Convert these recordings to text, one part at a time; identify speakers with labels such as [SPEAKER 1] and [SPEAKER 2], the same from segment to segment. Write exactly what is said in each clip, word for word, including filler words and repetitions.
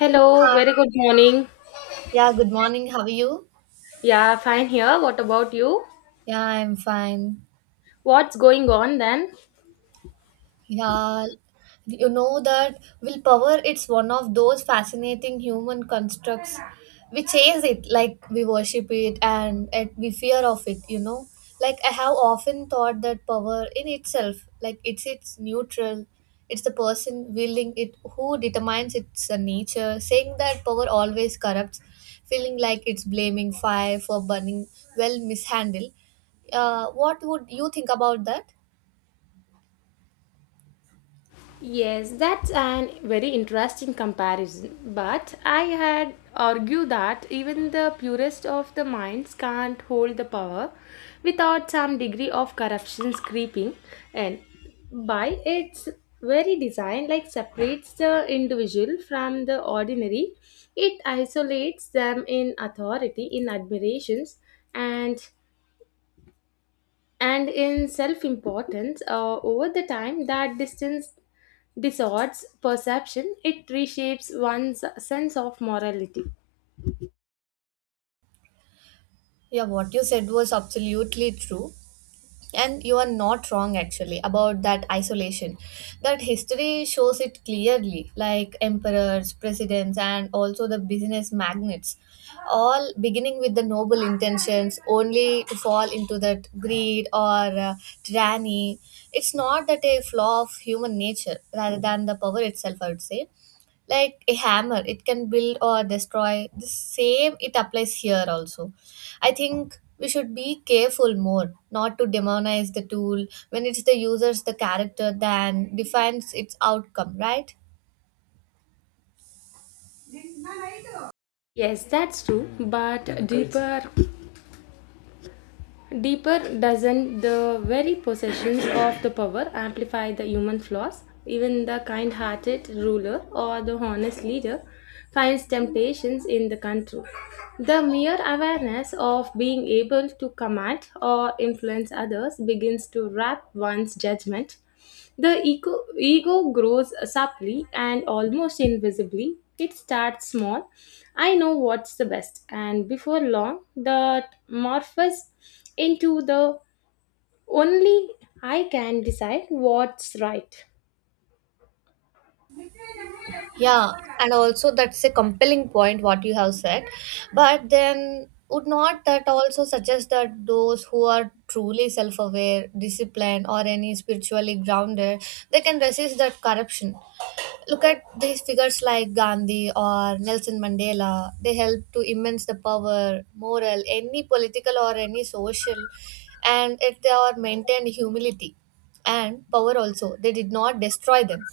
[SPEAKER 1] Hello, very good morning.
[SPEAKER 2] Yeah, good morning. How are you?
[SPEAKER 1] Yeah, fine here. What about you?
[SPEAKER 2] Yeah, I'm fine.
[SPEAKER 1] What's going on then?
[SPEAKER 2] Yeah, you know that willpower, it's one of those fascinating human constructs. We chase it like we worship it and it, we fear of it, you know. Like I have often thought that power in itself, like it's it's neutral. It's the person willing it who determines its uh, nature. Saying that power always corrupts, feeling like it's blaming fire for burning well mishandled. Uh, what would you think about that?
[SPEAKER 1] Yes, that's an very interesting comparison. But I had argued that even the purest of the minds can't hold the power without some degree of corruption creeping and by its very design, like separates the individual from the ordinary, it isolates them in authority, in admirations, and and in self importance uh, over the time that distance distorts perception, it reshapes one's sense of morality.
[SPEAKER 2] Yeah, what you said was absolutely true. And you are not wrong actually about that isolation. That history shows it clearly, like emperors, presidents, and also the business magnates, all beginning with the noble intentions, only to fall into that greed or uh, tyranny. It's not that a flaw of human nature rather than the power itself, I would say, like a hammer it can build or destroy, the same it applies here also. I think we should be careful more not to demonize the tool when it's the user's the character than defines its outcome, right?
[SPEAKER 1] Yes, that's true, but deeper. Deeper, doesn't the very possessions of the power amplify the human flaws? Even the kind hearted ruler or the honest leader finds temptations in the control. The mere awareness of being able to command or influence others begins to wrap one's judgment. The ego ego grows subtly and almost invisibly. It starts small. I know what's the best. And before long, that morphs into the only I can decide what's right.
[SPEAKER 2] Yeah, and also that's a compelling point what you have said. But then would not that also suggest that those who are truly self-aware, disciplined, or any spiritually grounded, they can resist that corruption? Look at these figures like Gandhi or Nelson Mandela. They helped to immense the power, moral, any political or any social, and if they are maintained humility and power also, they did not destroy them.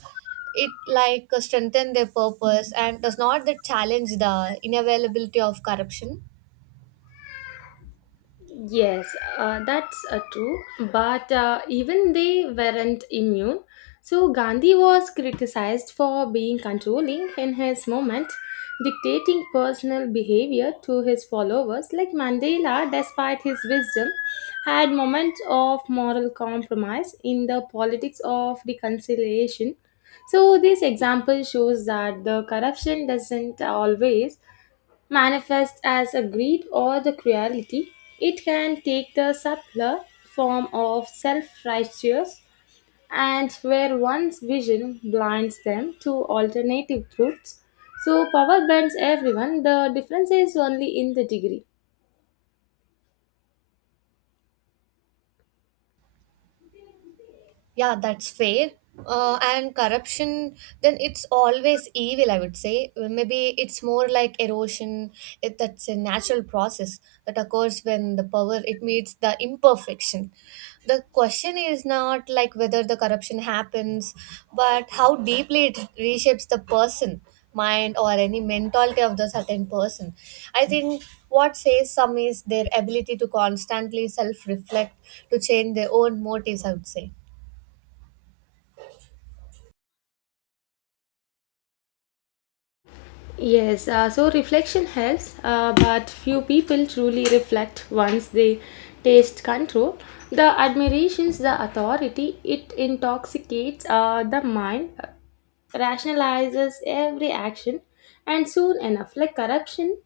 [SPEAKER 2] It like strengthen their purpose, and does not that challenge the inavailability of corruption?
[SPEAKER 1] Yes, uh, that's uh, true. But uh, even they weren't immune. So Gandhi was criticized for being controlling in his movement, dictating personal behavior to his followers. Like Mandela, despite his wisdom, had moments of moral compromise in the politics of reconciliation. So this example shows that the corruption doesn't always manifests as a greed or the cruelty. It can take the subtler form of self righteous and where one's vision blinds them to alternative truths. So power bends everyone, the difference is only in the degree.
[SPEAKER 2] Yeah, that's fair. Uh, and corruption, then it's always evil, I would say. Well, maybe it's more like erosion. It, that's a natural process that occurs when the power it meets the imperfection. The question is not like whether the corruption happens, but how deeply it reshapes the person, mind, or any mentality of the certain person. I think what says some is their ability to constantly self-reflect, to change their own motives, I would say.
[SPEAKER 1] Yes, uh, so reflection helps, uh, but few people truly reflect once they taste control. The admirations, the authority, it intoxicates uh, the mind, uh, rationalizes every action, and soon enough, like corruption,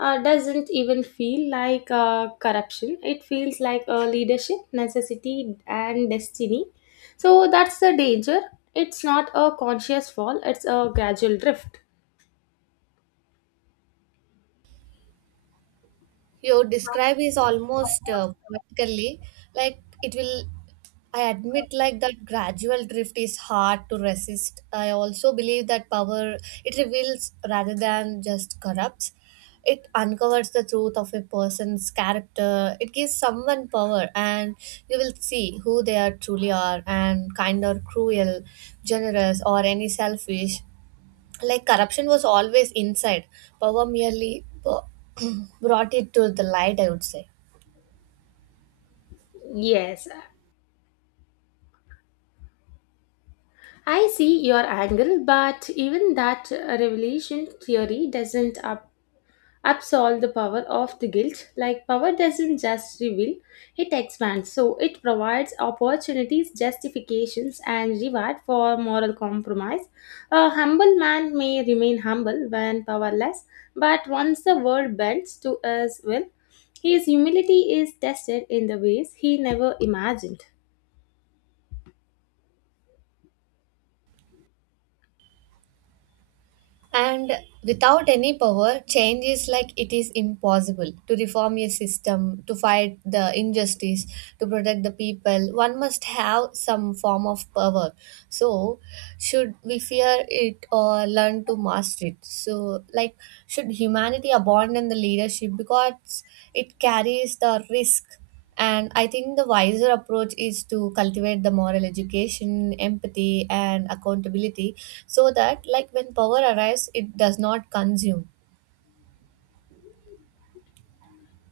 [SPEAKER 1] uh, doesn't even feel like uh, corruption. It feels like uh, leadership, necessity, and destiny. So that's the danger. It's not a conscious fall, it's a gradual drift.
[SPEAKER 2] You describe is almost uh, vertically, like it will. I admit like that gradual drift is hard to resist. I also believe that power, it reveals rather than just corrupts. It uncovers the truth of a person's character. It gives someone power and you will see who they are truly are, and kind or cruel, generous or any selfish. Like corruption was always inside, power merely b- brought it to the light, I would say.
[SPEAKER 1] Yes, I see your angle, but even that revelation theory doesn't up, absolve the power of the guilt. Like, power doesn't just reveal, it expands. So, it provides opportunities, justifications, and reward for moral compromise. A humble man may remain humble when powerless, but once the world bends to his will, his humility is tested in the ways he never imagined.
[SPEAKER 2] And without any power, change is like it is impossible to reform a system, to fight the injustice, to protect the people. One must have some form of power. So, should we fear it or learn to master it? So, like, should humanity abandon the leadership because it carries the risk? And I think the wiser approach is to cultivate the moral education, empathy, and accountability so that, like, when power arrives, it does not consume.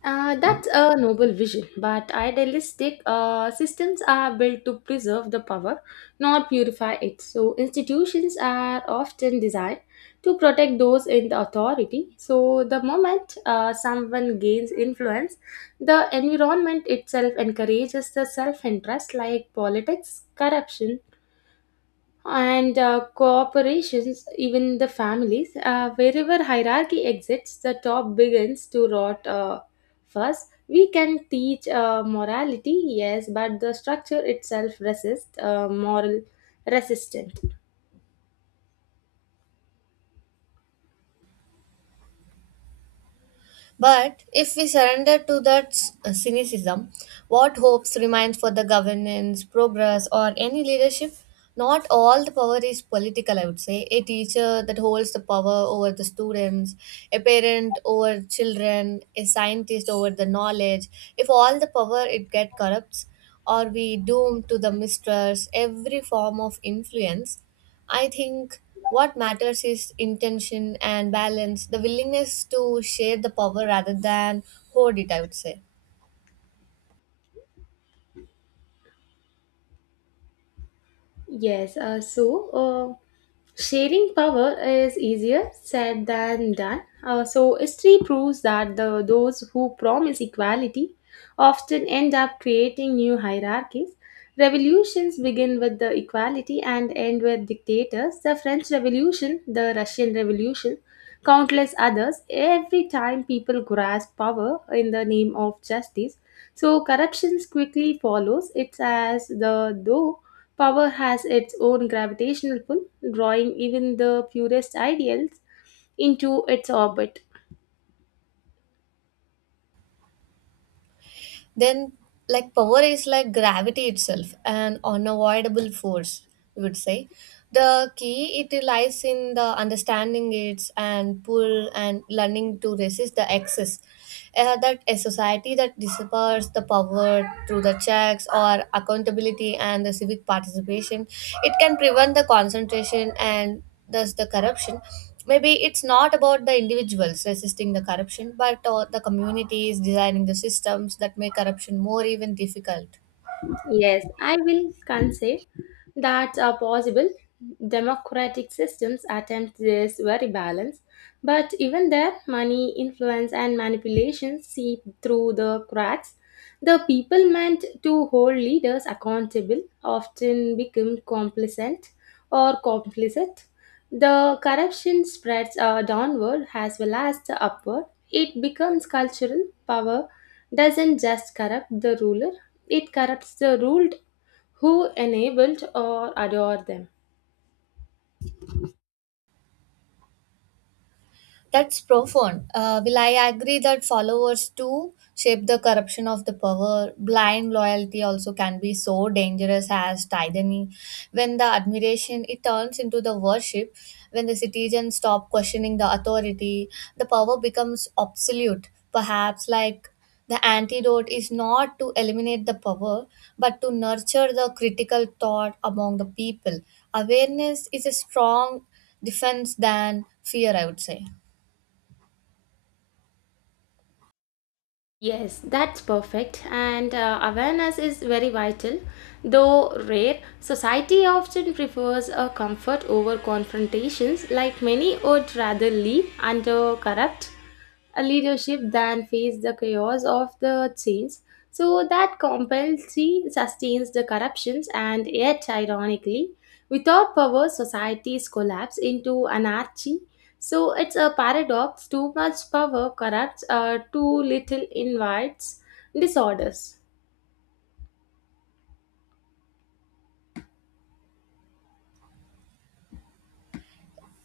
[SPEAKER 1] Uh, that's a noble vision, but idealistic uh, systems are built to preserve the power, not purify it. So, institutions are often designed to protect those in the authority. So, the moment uh, someone gains influence, the environment itself encourages the self interest, like politics, corruption, and uh, cooperations, even the families. Uh, wherever hierarchy exists, the top begins to rot uh, first. We can teach uh, morality, yes, but the structure itself resists uh, moral resistance.
[SPEAKER 2] But if we surrender to that s- uh, cynicism, what hopes remains for the governance, progress, or any leadership? Not all the power is political, I would say. A teacher that holds the power over the students, a parent over children, a scientist over the knowledge. If all the power it get corrupts, or we doomed to the mistrust, every form of influence. I think what matters is intention and balance, the willingness to share the power rather than hoard it, I would say.
[SPEAKER 1] Yes, uh, so uh, sharing power is easier said than done. Uh, so history proves that the those who promise equality often end up creating new hierarchies. Revolutions begin with the equality and end with dictators. The French Revolution, the Russian Revolution, countless others. Every time people grasp power in the name of justice, so corruptions quickly follows. It's as the though power has its own gravitational pull, drawing even the purest ideals into its orbit.
[SPEAKER 2] Then like power is like gravity itself, an unavoidable force, we would say. The key it lies in the understanding its and pull and learning to resist the excess. Uh, that a society that disappears the power through the checks or accountability and the civic participation, it can prevent the concentration and thus the corruption. Maybe it's not about the individuals resisting the corruption but uh, the communities designing the systems that make corruption more even difficult.
[SPEAKER 1] Yes, I will concede that are possible. Democratic systems attempt this very balance, but even there, money, influence, and manipulation seep through the cracks. The people meant to hold leaders accountable often become complacent or complicit. The corruption spreads uh, downward as well as the upward. It becomes cultural. Power doesn't just corrupt the ruler, it corrupts the ruled who enabled or adore them.
[SPEAKER 2] That's profound. Uh, will I agree that followers too shape the corruption of the power? Blind loyalty also can be so dangerous as tyranny. When the admiration it turns into the worship, when the citizens stop questioning the authority, the power becomes obsolete. Perhaps like the antidote is not to eliminate the power, but to nurture the critical thought among the people. Awareness is a strong defense than fear, I would say.
[SPEAKER 1] Yes, that's perfect. And uh, awareness is very vital. Though rare, society often prefers a comfort over confrontations, like many would rather live under corrupt a leadership than face the chaos of the change. So that compulsory sustains the corruptions and yet ironically, without power societies collapse into anarchy. So it's a paradox, too much power corrupts, uh, too little invites disorders.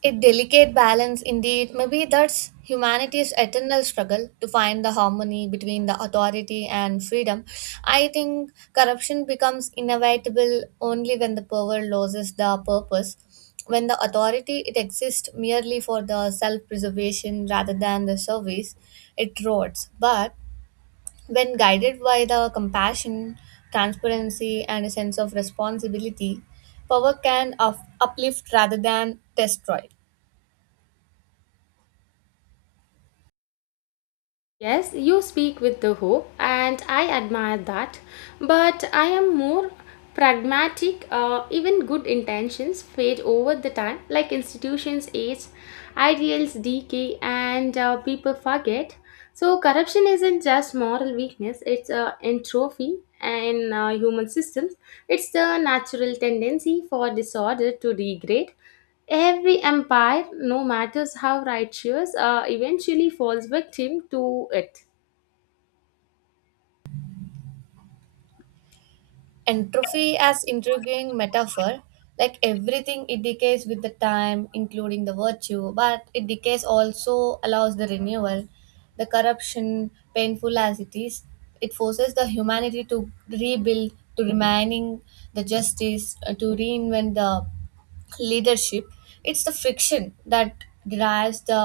[SPEAKER 2] A delicate balance indeed. Maybe that's humanity's eternal struggle to find the harmony between the authority and freedom. I think corruption becomes inevitable only when the power loses the purpose. When the authority it exists merely for the self-preservation rather than the service, it rots. But when guided by the compassion, transparency, and a sense of responsibility, power can up- uplift rather than destroy.
[SPEAKER 1] Yes, you speak with the hope, and I admire that. But I am more pragmatic. Uh, even good intentions fade over the time, like institutions age, ideals decay, and uh, people forget. So corruption isn't just moral weakness; it's a entropy in uh, human systems. It's the natural tendency for disorder to degrade. Every empire, no matters how righteous, uh, eventually falls victim to it.
[SPEAKER 2] Entropy as intriguing metaphor, like everything it decays with the time including the virtue, but it decays also allows the renewal. The corruption, painful as it is, it forces the humanity to rebuild, to remaining the justice, uh, to reinvent the leadership. It's the friction that drives the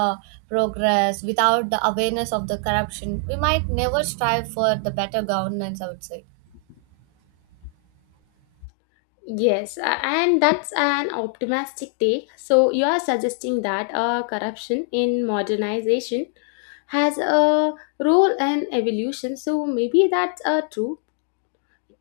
[SPEAKER 2] progress. Without the awareness of the corruption we might never strive for the better governance, I would say.
[SPEAKER 1] Yes, a- and that's an optimistic take. So you are suggesting that uh, corruption in modernization has a role in evolution. So maybe that's uh, true.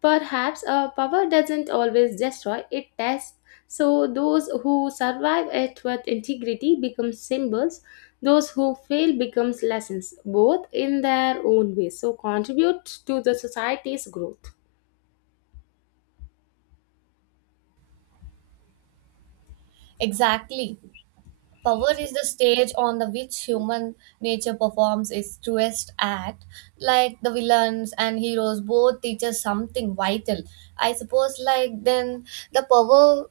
[SPEAKER 1] Perhaps uh, power doesn't always destroy, it tests. So those who survive it with integrity become symbols, those who fail becomes lessons, both in their own ways. So contribute to the society's growth.
[SPEAKER 2] Exactly. Power is the stage on the which human nature performs its truest act. Like the villains and heroes both teach us something vital. I suppose, like, then the power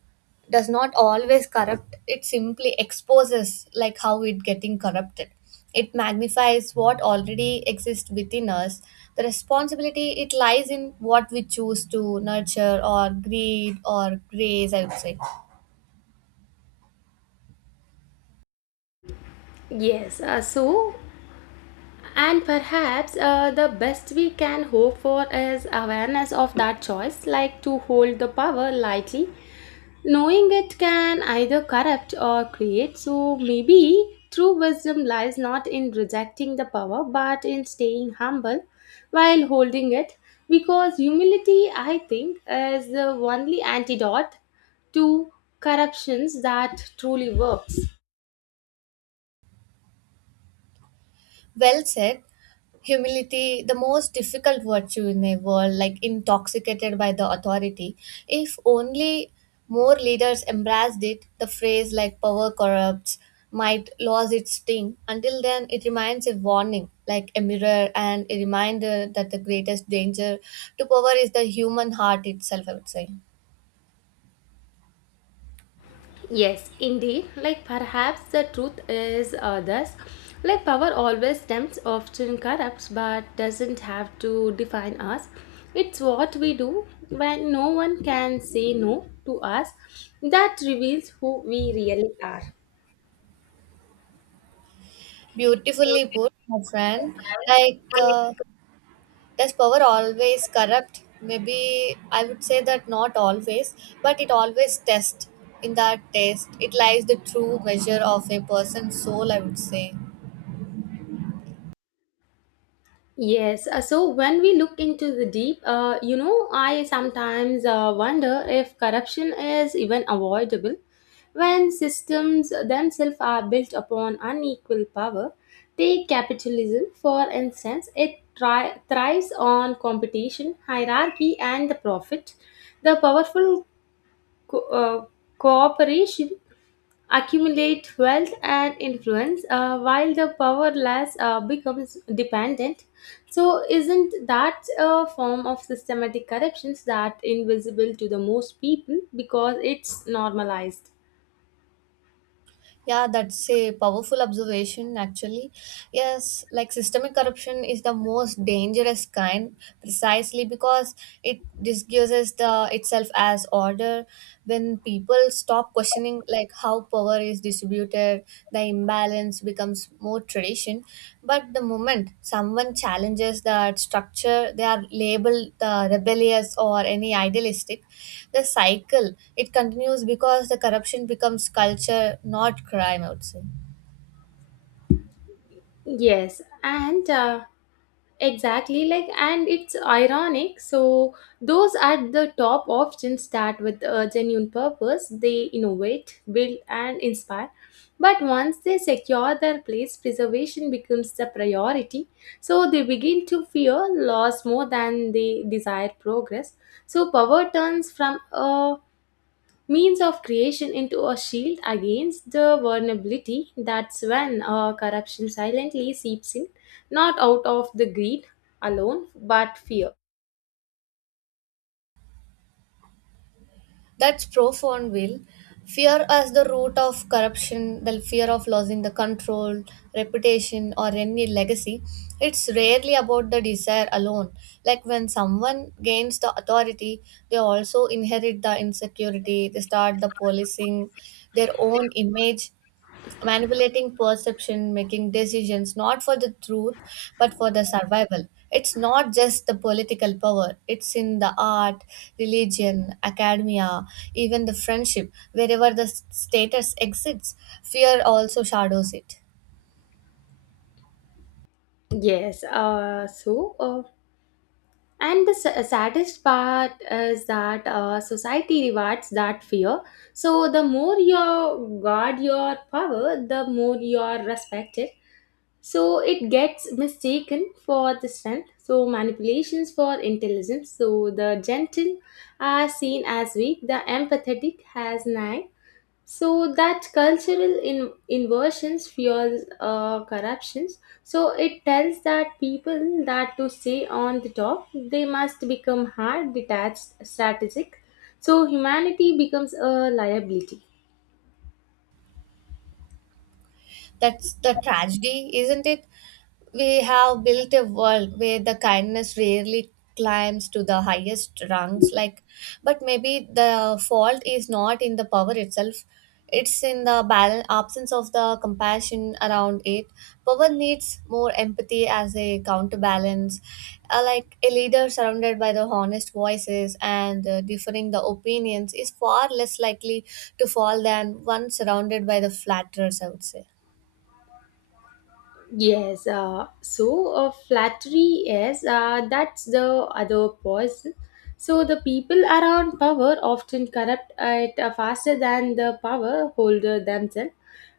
[SPEAKER 2] does not always corrupt, it simply exposes, like, how it getting corrupted. It magnifies what already exists within us. The responsibility it lies in what we choose to nurture, or greed or grace, I would say.
[SPEAKER 1] Yes, uh, so and perhaps uh, the best we can hope for is awareness of that choice, like to hold the power lightly, knowing it can either corrupt or create, so maybe true wisdom lies not in rejecting the power but in staying humble while holding it, because humility, I think, is the only antidote to corruptions that truly works.
[SPEAKER 2] Well said. Humility, the most difficult virtue in a world like intoxicated by the authority. If only more leaders embraced it, the phrase like power corrupts might lose its sting. Until then, it remains a warning, like a mirror and a reminder that the greatest danger to power is the human heart itself, I would say.
[SPEAKER 1] Yes, indeed. Like perhaps the truth is uh, thus. Like power always tempts, often corrupts, but doesn't have to define us. It's what we do when no one can say no to us that reveals who we really are.
[SPEAKER 2] Beautifully put, my friend. Like, uh, does power always corrupt? Maybe I would say that not always, but it always tests. In that test, it lies the true measure of a person's soul, I would say.
[SPEAKER 1] Yes, uh, so when we look into the deep, uh, you know, I sometimes uh, wonder if corruption is even avoidable when systems themselves are built upon unequal power. Take capitalism, for instance, it tri- thrives on competition, hierarchy, and the profit. The powerful co- uh, cooperation accumulate wealth and influence uh, while the powerless uh, becomes dependent. So isn't that a form of systematic corruptions that invisible to the most people because it's normalized?
[SPEAKER 2] Yeah, that's a powerful observation, actually. Yes, like systemic corruption is the most dangerous kind precisely because it disguises the itself as order. When people stop questioning like how power is distributed, where the imbalance becomes more tradition. But the moment someone challenges that structure, they are labeled the rebellious or any idealistic. The cycle it continues because the corruption becomes culture, not crime, I would say.
[SPEAKER 1] Yes, and uh, exactly, like, and it's ironic. So, those at the top often start with a genuine purpose. They innovate, build, and inspire. But once they secure their place, preservation becomes the priority. So, they begin to fear loss more than they desire progress. So, power turns from a means of creation into a shield against the vulnerability. That's when uh, corruption silently seeps in, not out of the greed alone, but fear.
[SPEAKER 2] That's profound, Will. Fear as the root of corruption, the fear of losing the control, reputation, or any legacy. It's rarely about the desire alone. Like when someone gains the authority, they also inherit the insecurity, they start the policing their own image, manipulating perception, making decisions not for the truth but for the survival. It's not just the political power, it's in the art, religion, academia, even the friendship, wherever the s- status exists, fear also shadows it.
[SPEAKER 1] Yes, uh, so, uh, and the sa- saddest part is that uh, society rewards that fear. So, the more you guard your power, the more you are respected. So it gets mistaken for the strength, so manipulations for intelligence, so the gentle are seen as weak, the empathetic as naive. So that cultural in- inversions fuels uh, corruptions. So it tells that people that to stay on the top they must become hard, detached, strategic. So humanity becomes a liability.
[SPEAKER 2] That's the tragedy, isn't it? We have built a world where the kindness rarely climbs to the highest rungs, like, but maybe the fault is not in the power itself, it's in the balance absence of the compassion around it. Power needs more empathy as a counterbalance. Uh, like a leader surrounded by the honest voices and uh, differing the opinions is far less likely to fall than one surrounded by the flatterers, I would say.
[SPEAKER 1] Yes, uh, so uh, flattery is uh, that's the other poison. So the people around power often corrupt it uh, faster than the power holder themselves.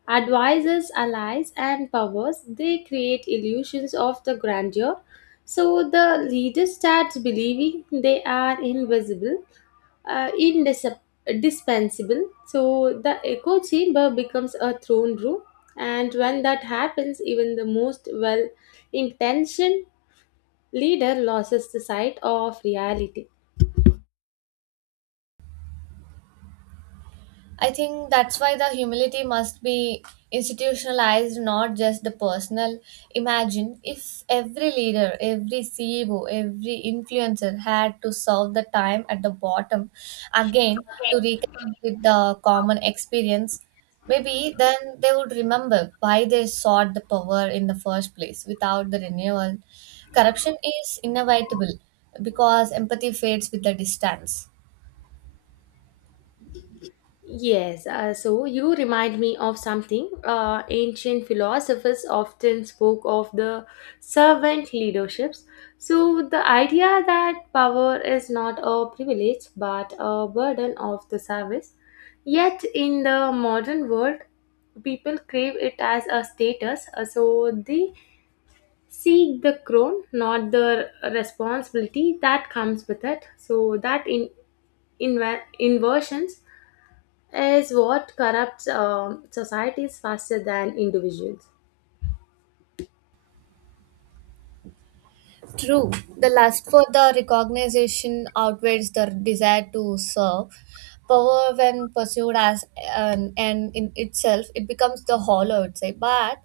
[SPEAKER 1] Advisors, allies, and powers they create illusions of the grandeur. So the leader starts believing they are invisible uh, indis- dispensable. So the echo chamber becomes a throne room, and when that happens, even the most well intentioned leader loses the sight of reality.
[SPEAKER 2] I think that's why the humility must be institutionalized, not just the personal. Imagine if every leader, every C E O, every influencer had to solve the time at the bottom again, to reconnect with the common experience. Maybe then they would remember why they sought the power in the first place. Without the renewal, corruption is inevitable because empathy fades with the distance.
[SPEAKER 1] Yes, uh, so you remind me of something. Uh, ancient philosophers often spoke of the servant leaderships. So, the idea that power is not a privilege but a burden of the service. Yet, in the modern world, people crave it as a status. Uh, So, they seek the crown, not the responsibility that comes with it. So, that in, in inversions is what corrupts um, societies faster than individuals.
[SPEAKER 2] True, the lust for the recognition outweighs the desire to serve. Power, when pursued as an end in itself, it becomes the hollow, I would say. But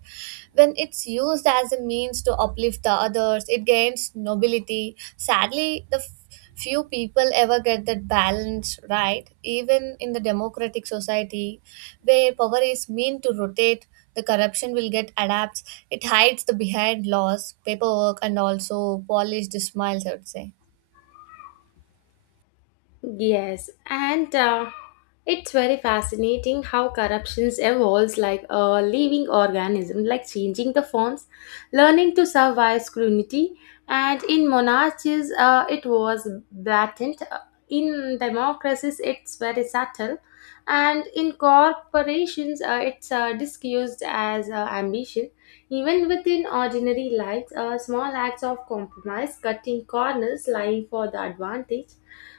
[SPEAKER 2] when it's used as a means to uplift the others, it gains nobility. Sadly, the f- few people ever get that balance right, even in the democratic society where power is meant to rotate. The corruption will get adapts, it hides the behind laws, paperwork, and also polished smiles, I would say.
[SPEAKER 1] Yes, and uh, it's very fascinating how corruptions evolves like a living organism, like changing the forms, learning to survive scrutiny. And in monarchies, uh, it was blatant. In democracies, it's very subtle. And in corporations, uh, it's uh, disguised as uh, ambition. Even within ordinary lives, uh, small acts of compromise, cutting corners, lying for the advantage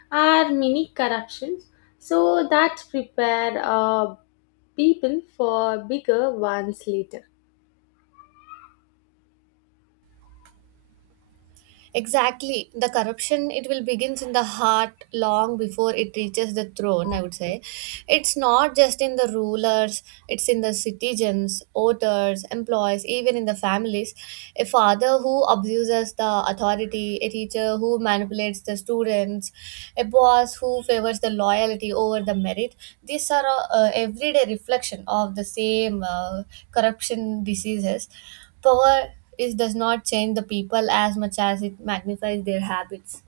[SPEAKER 1] are mini corruptions, so that prepare uh, people for bigger ones later.
[SPEAKER 2] Exactly. The corruption, it will begins in the heart long before it reaches the throne, I would say. It's not just in the rulers, it's in the citizens, voters, employees, even in the families. A father who abuses the authority, a teacher who manipulates the students, a boss who favors the loyalty over the merit. These are uh, everyday reflection of the same uh, corruption diseases. Power is, does not change the people as much as it magnifies their habits.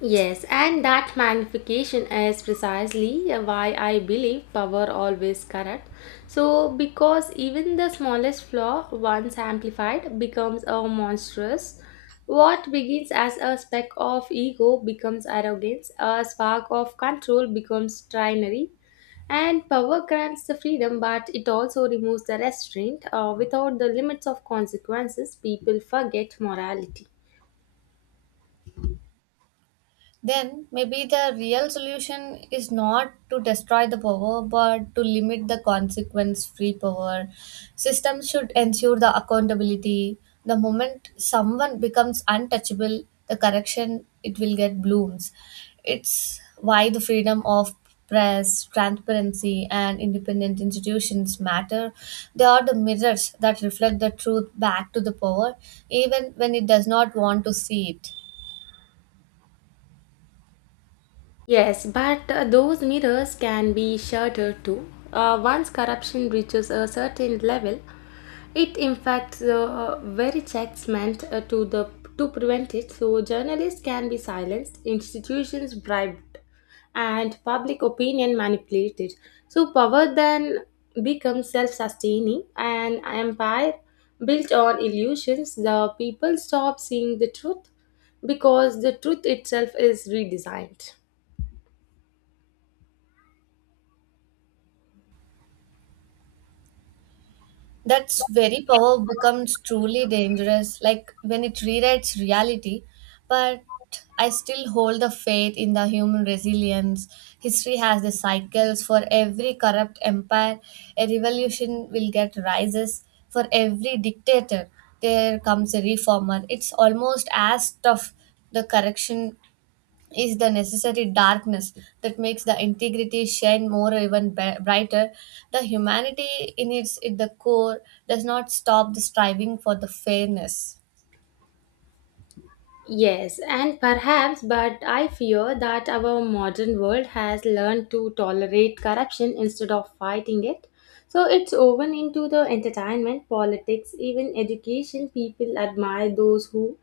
[SPEAKER 1] Yes, and that magnification is precisely why I believe power always corrupt. So, because even the smallest flaw, once amplified, becomes a monstrous. What begins as a speck of ego becomes arrogance, a spark of control becomes trinary, and power grants the freedom, but it also removes the restraint. Uh, without the limits of consequences, people forget morality.
[SPEAKER 2] Then maybe the real solution is not to destroy the power but to limit the consequence free power. Systems should ensure the accountability. The moment someone becomes untouchable, the correction it will get blooms. It's why the freedom of press, transparency, and independent institutions matter. They are the mirrors that reflect the truth back to the power, even when it does not want to see it.
[SPEAKER 1] Yes, but uh, those mirrors can be shattered too. Uh, once corruption reaches a certain level, it impacts the uh, very checks meant uh, to the to prevent it. So journalists can be silenced, institutions bribed, and public opinion manipulated. So power then becomes self-sustaining, an empire built on illusions. The people stop seeing the truth because the truth itself is redesigned.
[SPEAKER 2] That's very power becomes truly dangerous, like when it rewrites reality. But I still hold the faith in the human resilience. History has the cycles. For every corrupt empire, a revolution will get rises. For every dictator, there comes a reformer. It's almost as tough the correction is the necessary darkness that makes the integrity shine more even b- brighter. The humanity in its in the core does not stop the striving for the fairness.
[SPEAKER 1] Yes, and perhaps, but I fear that our modern world has learned to tolerate corruption instead of fighting it. So it's woven into the entertainment, politics, even education. People admire those who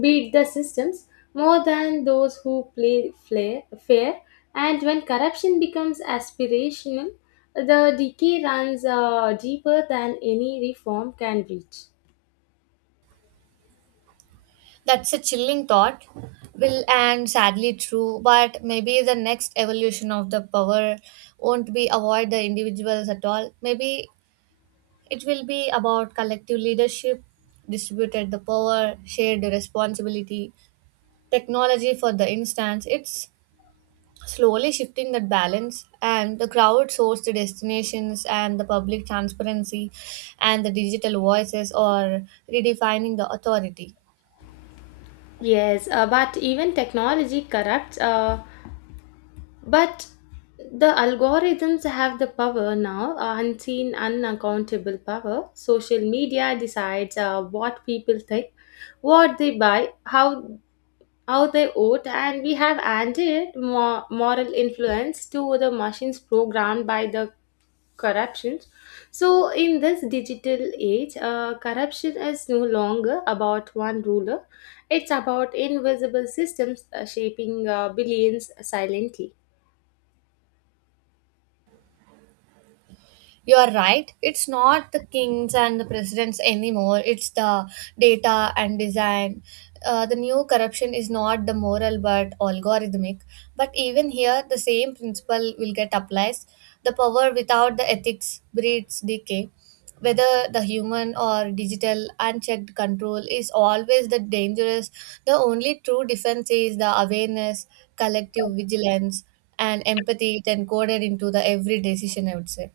[SPEAKER 1] beat the systems more than those who play flair, fair. And when corruption becomes aspirational, the decay runs uh, deeper than any reform can reach.
[SPEAKER 2] That's a chilling thought, Will, and sadly true. But maybe the next evolution of the power won't be avoid the individuals at all. Maybe it will be about collective leadership, distributed the power, shared responsibility. Technology for the instance, it's slowly shifting that balance, and the crowd source the destinations and the public transparency and the digital voices are redefining the authority.
[SPEAKER 1] Yes, uh, but even technology corrupts. Uh, But the algorithms have the power now, uh, unseen, unaccountable power. Social media decides uh, what people think, what they buy, how how they vote, and we have added more moral influence to the machines programmed by the corruptions. So, in this digital age, uh, corruption is no longer about one ruler; it's about invisible systems uh, shaping uh, billions silently.
[SPEAKER 2] You are right. It's not the kings and the presidents anymore. It's the data and design. Uh, the new corruption is not the moral but algorithmic. But even here, the same principle will get applied. The power without the ethics breeds decay. Whether the human or digital, unchecked control is always the dangerous. The only true defense is the awareness, collective vigilance, and empathy it encoded into the every decision, I would say.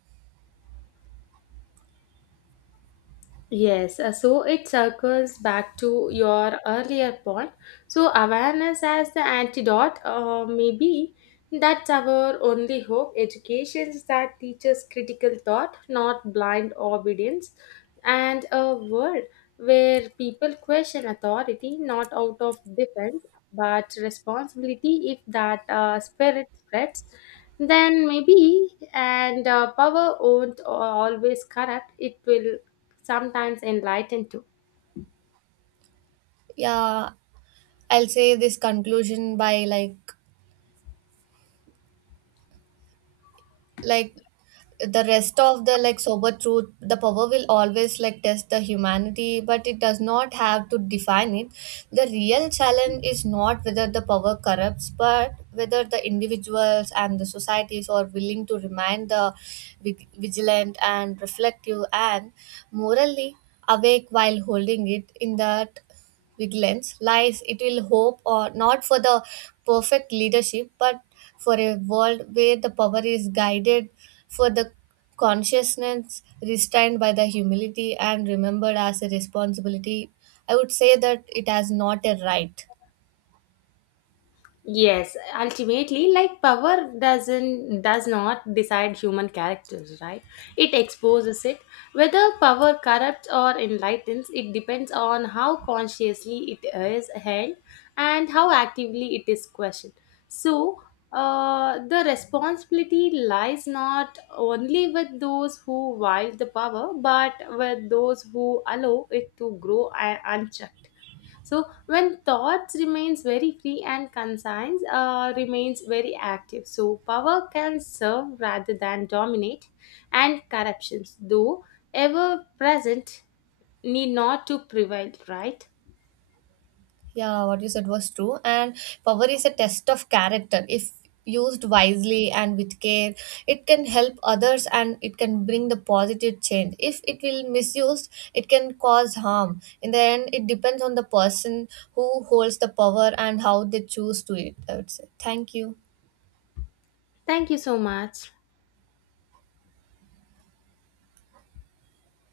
[SPEAKER 1] Yes, uh, so it circles back to your earlier point. So, awareness as the antidote, uh, maybe that's our only hope. Education that teaches critical thought, not blind obedience, and a world where people question authority not out of defense but responsibility. If that uh, spirit spreads, then maybe and uh, power won't always corrupt, it will sometimes enlightened too.
[SPEAKER 2] Yeah, I'll say this conclusion by like like the rest of the like sober truth, the power will always like test the humanity, but it does not have to define it. The real challenge is not whether the power corrupts but whether the individuals and the societies are willing to remain the vig- vigilant and reflective and morally awake while holding it. In that vigilance lies it will hope or not for the perfect leadership, but for a world where the power is guided for the consciousness, restrained by the humility and remembered as a responsibility, I would say that it has not a right.
[SPEAKER 1] Yes, ultimately, like power doesn't does not decide human characters, right? It exposes it. Whether power corrupts or enlightens, it depends on how consciously it is held and how actively it is questioned. So, uh, the responsibility lies not only with those who wield the power but with those who allow it to grow uh, unchecked. So when thoughts remains very free and conscience uh, remains very active. So power can serve rather than dominate, and corruptions, though ever present, need not to prevail. Right?
[SPEAKER 2] Yeah, what you said was true. And power is a test of character. If used wisely and with care, it can help others and it can bring the positive change. If it will misused, it can cause harm. In the end, it depends on the person who holds the power and how they choose to it, I would say. Thank you.
[SPEAKER 1] Thank you so much.